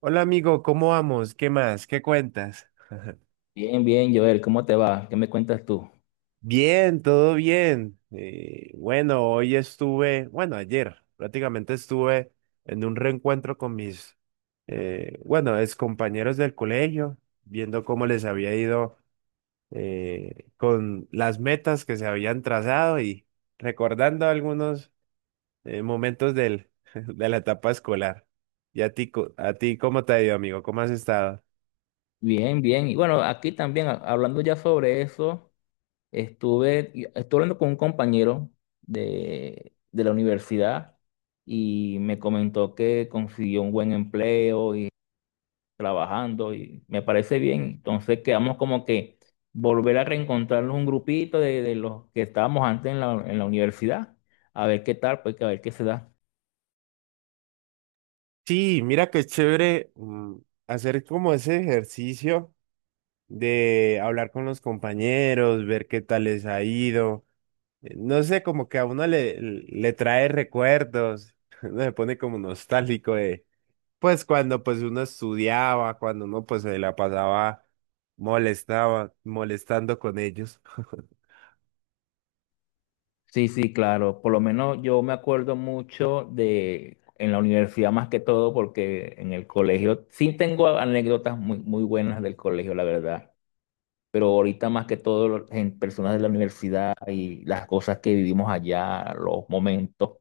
Hola amigo, ¿cómo vamos? ¿Qué más? ¿Qué cuentas? Bien, bien, Joel, ¿cómo te va? ¿Qué me cuentas tú? Bien, todo bien. Bueno, hoy estuve, bueno, ayer prácticamente estuve en un reencuentro con mis, eh, bueno, compañeros del colegio, viendo cómo les había ido con las metas que se habían trazado, y recordando algunos momentos de la etapa escolar. ¿Y a ti, a ti cómo te ha ido, amigo? ¿Cómo has estado? Bien, bien. Y bueno, aquí también, hablando ya sobre eso, estuve hablando con un compañero de la universidad y me comentó que consiguió un buen empleo y trabajando y me parece bien. Entonces quedamos como que volver a reencontrarnos un grupito de los que estábamos antes en la universidad, a ver qué tal, pues a ver qué se da. Sí, mira que es chévere, hacer como ese ejercicio de hablar con los compañeros, ver qué tal les ha ido. No sé, como que a le trae recuerdos, uno se pone como nostálgico, de, pues cuando, pues uno estudiaba, cuando uno pues se la pasaba molestando con ellos. Sí, sí, claro. Por lo menos yo me acuerdo mucho de en la universidad más que todo, porque en el colegio sí tengo anécdotas muy, muy buenas del colegio, la verdad. Pero ahorita más que todo en personas de la universidad y las cosas que vivimos allá, los momentos,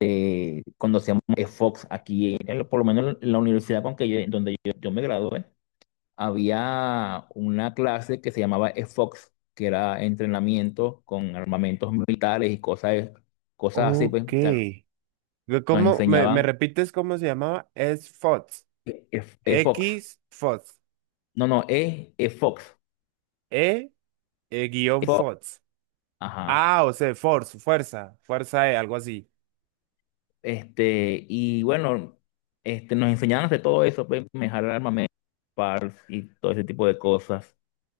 cuando hacíamos Fox aquí, por lo menos en la universidad con que yo, donde yo me gradué, había una clase que se llamaba EFOX, que era entrenamiento con armamentos militares y cosas así, pues. Ok. O sea, nos ¿ Me enseñaban repites cómo se llamaba? Es FOTS. EFOX. X FOTS. No, no, EFOX. E, guión EFOX. FOTS. Ajá. Ah, o sea, force, fuerza E, algo así. Y bueno, nos enseñaban de todo eso, pues, manejar armamentos, PARS y todo ese tipo de cosas.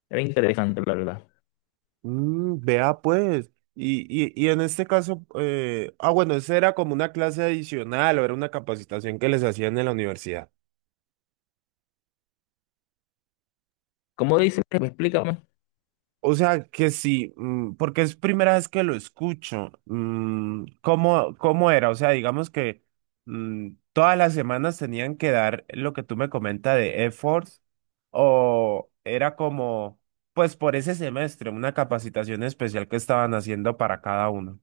Era interesante, la verdad. Mm, vea pues. Y en este caso, bueno, ¿esa era como una clase adicional o era una capacitación que les hacían en la universidad? ¿Cómo dices? Explícame. O sea que sí, mm, porque es primera vez que lo escucho. Mm, ¿cómo, cómo era? O sea, digamos que, todas las semanas tenían que dar lo que tú me comentas de efforts, o era como, pues por ese semestre, una capacitación especial que estaban haciendo para cada uno.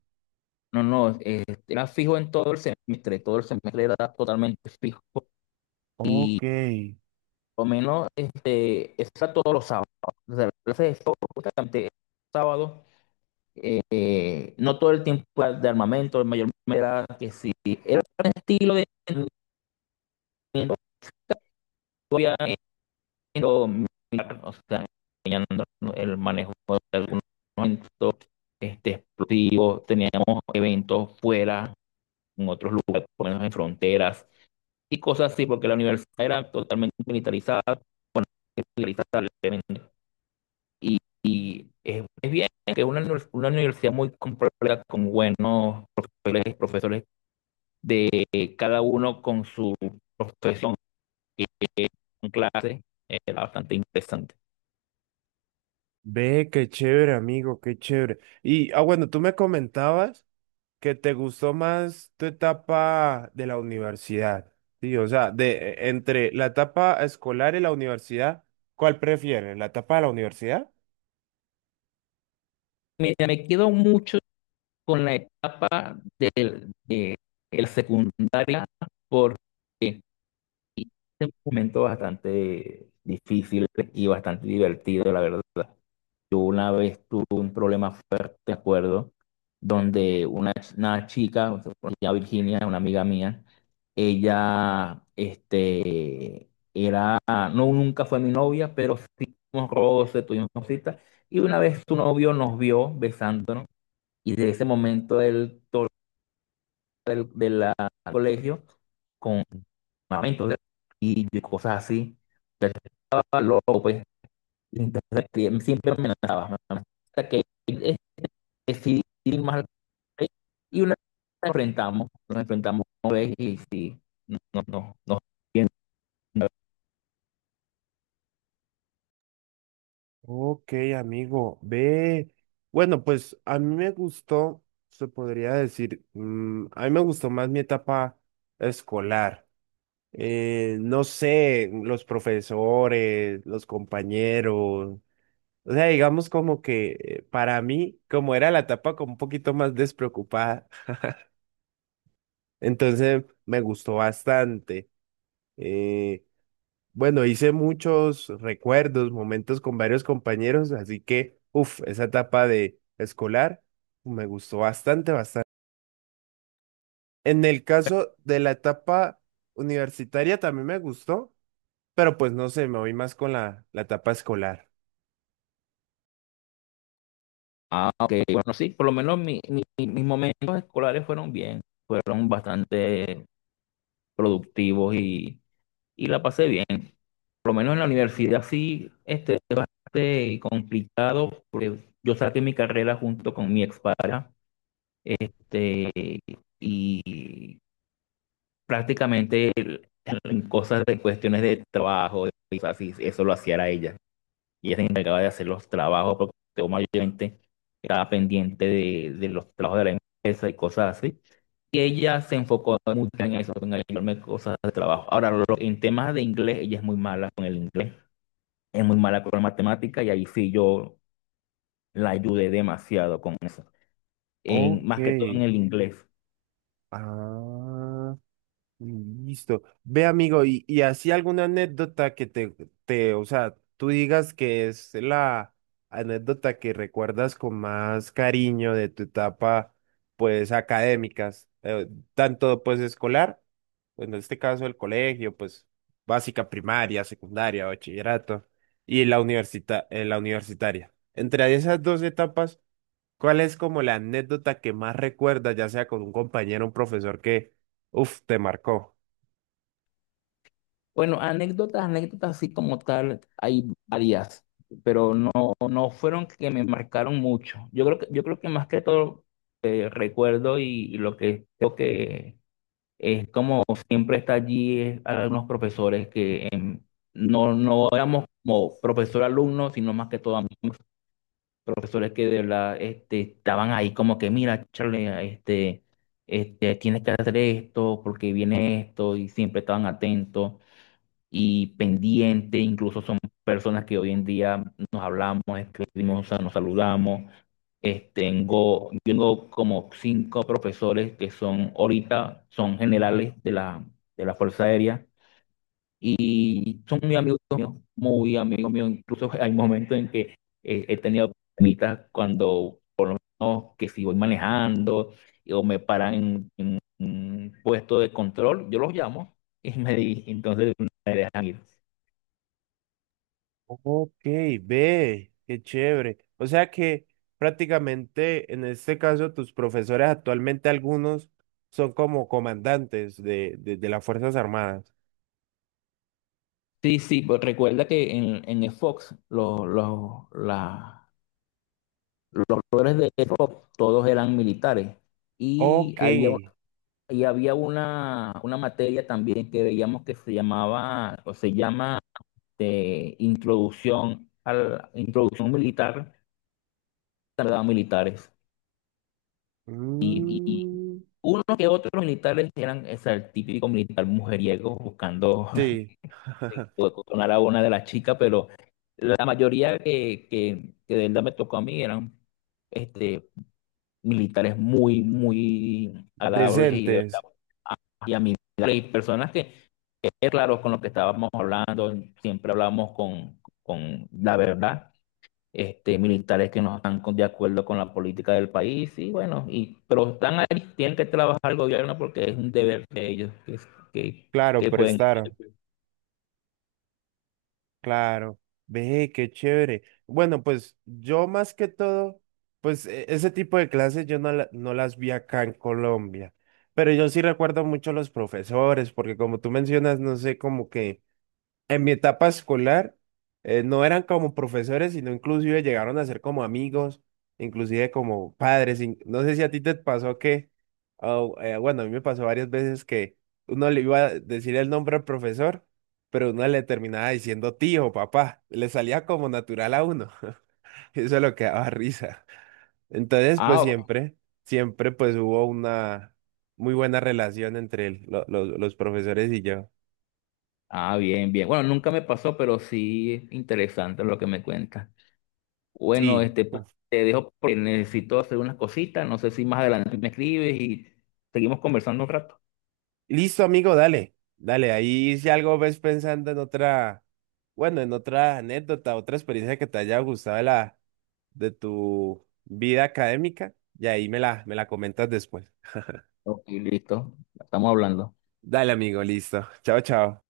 No, no, era fijo en todo el semestre era totalmente fijo. Ok, Lo menos, está todos los sábados, ¿no? O sea, clase todos los sábados, no todo el tiempo de armamento, mayormente era que si era un estilo de entrenamiento, o sea, el manejo de algunos momentos, explosivos. Teníamos eventos fuera, en otros lugares, por lo menos en fronteras y cosas así, porque la universidad era totalmente militarizada, bueno, militarizada. Y es, bien que una universidad muy completa, con buenos profesores de, cada uno con su profesión y, eh, con clase, era bastante interesante. ve, qué chévere, amigo, qué chévere. Y, ah, bueno, tú me comentabas ¿que te gustó más tu etapa de la universidad? Sí, o sea, de entre la etapa escolar y la universidad, ¿cuál prefieres? ¿La etapa de la universidad? Me quedo mucho con la etapa de la secundaria porque es un momento bastante difícil y bastante divertido, la verdad. Yo una vez tuve un problema fuerte, de acuerdo, donde una chica, o sea, ya Virginia, una amiga mía. Ella, no, nunca fue mi novia, pero sí tuvimos roces, tuvimos cositas, y una vez su novio nos vio besándonos, y de ese momento él, todo el, de la, al colegio, con armamentos y cosas así. Entonces, estaba loco, pues. Entonces, siempre me amenazaba hasta que decidir más, y una vez nos enfrentamos una vez y sí, no, no, no, no, bien. Ok, amigo, ve. Bueno, pues a mí me gustó, se podría decir, mm, a mí me gustó más mi etapa escolar. No sé, los profesores, los compañeros. O sea, digamos como que, para mí, como era la etapa como un poquito más despreocupada, entonces me gustó bastante. Eh, bueno, Hice muchos recuerdos, momentos con varios compañeros, así que, uff, esa etapa de escolar me gustó bastante, bastante. En el caso de la etapa universitaria también me gustó, pero pues no sé, me voy más con la etapa escolar. Ah, ok, bueno, sí, por lo menos mis momentos escolares fueron bien, fueron bastante productivos, y la pasé bien. Por lo menos en la universidad sí, fue bastante complicado, porque yo saqué mi carrera junto con mi expareja, este, y prácticamente en cosas de cuestiones de trabajo, y cosas así, eso lo hacía era ella. Y ella se encargaba de hacer los trabajos porque yo mayormente estaba pendiente de los trabajos de la empresa y cosas así. Y ella se enfocó mucho en eso, en ayudarme cosas de trabajo. Ahora, en temas de inglés, ella es muy mala con el inglés, es muy mala con la matemática, y ahí sí yo la ayudé demasiado con eso. En, Ok. más que todo en el inglés. Ah. Mm, listo. Ve, amigo, y así alguna anécdota que o sea, tú digas que es la anécdota que recuerdas con más cariño de tu etapa, pues, académicas, tanto, pues, escolar, pues, en este caso el colegio, pues, básica, primaria, secundaria, bachillerato, y la la universitaria. Entre esas dos etapas, ¿cuál es como la anécdota que más recuerdas, ya sea con un compañero, un profesor que, uf, te marcó? Bueno, anécdotas así como tal, hay varias, pero no fueron que me marcaron mucho. Yo creo que más que todo, recuerdo, y lo que creo que es como siempre está allí es algunos profesores que, no éramos como profesor-alumno, sino más que todo profesores que de verdad, estaban ahí como que, mira, Charlie, este, tienes que hacer esto porque viene esto, y siempre estaban atentos y pendiente. Incluso son personas que hoy en día nos hablamos, escribimos, o sea, nos saludamos. Yo tengo como cinco profesores que son ahorita, son generales de la Fuerza Aérea, y son muy amigos míos, muy amigos míos. Incluso hay momentos en que, he tenido problemitas cuando, no, que si voy manejando o me paran en un puesto de control, yo los llamo y me di, entonces me dejan ir. Ok, ve, qué chévere. O sea que prácticamente en este caso tus profesores actualmente algunos son como comandantes de, de las Fuerzas Armadas. Sí, sí, pues recuerda que en el Fox, los actores de Fox, todos eran militares. Y Ok. había, un- y había una materia también que veíamos que se llamaba, o se llama, de introducción militar, tardaba militares. Y Mm, unos que otros militares eran, o sea, el típico militar mujeriego buscando sí. sonar a una de las chicas, pero la mayoría que de verdad me tocó a mí eran, este, militares muy, muy agradables y de Decentes, verdad, y amigables, y personas que, claro, con lo que estábamos hablando, siempre hablamos con la verdad, militares que no están de acuerdo con la política del país, y bueno, pero están ahí, tienen que trabajar el gobierno porque es un deber de ellos que, que, claro, que pueden. prestaron. Claro, ve, qué chévere. Bueno, pues yo más que todo, pues ese tipo de clases yo no, no las vi acá en Colombia, pero yo sí recuerdo mucho los profesores, porque como tú mencionas, no sé, como que... en mi etapa escolar, no eran como profesores, sino inclusive llegaron a ser como amigos, inclusive como padres. No sé si a ti te pasó que, oh, bueno, a mí me pasó varias veces que uno le iba a decir el nombre al profesor, pero uno le terminaba diciendo tío, papá. Le salía como natural a uno. Eso es lo que daba risa. Entonces, pues Ah, siempre pues hubo una muy buena relación entre los profesores y yo. ah, bien, bien. Bueno, nunca me pasó, pero sí interesante lo que me cuentas. Bueno, Sí. Te dejo porque necesito hacer unas cositas. No sé si más adelante me escribes y seguimos conversando un rato. Listo, amigo, dale, dale, ahí si algo ves pensando en otra, bueno, en otra anécdota, otra experiencia que te haya gustado de la, de tu vida académica, y ahí me me la comentas después. Ok, listo. Estamos hablando. Dale, amigo, listo. Chao, chao.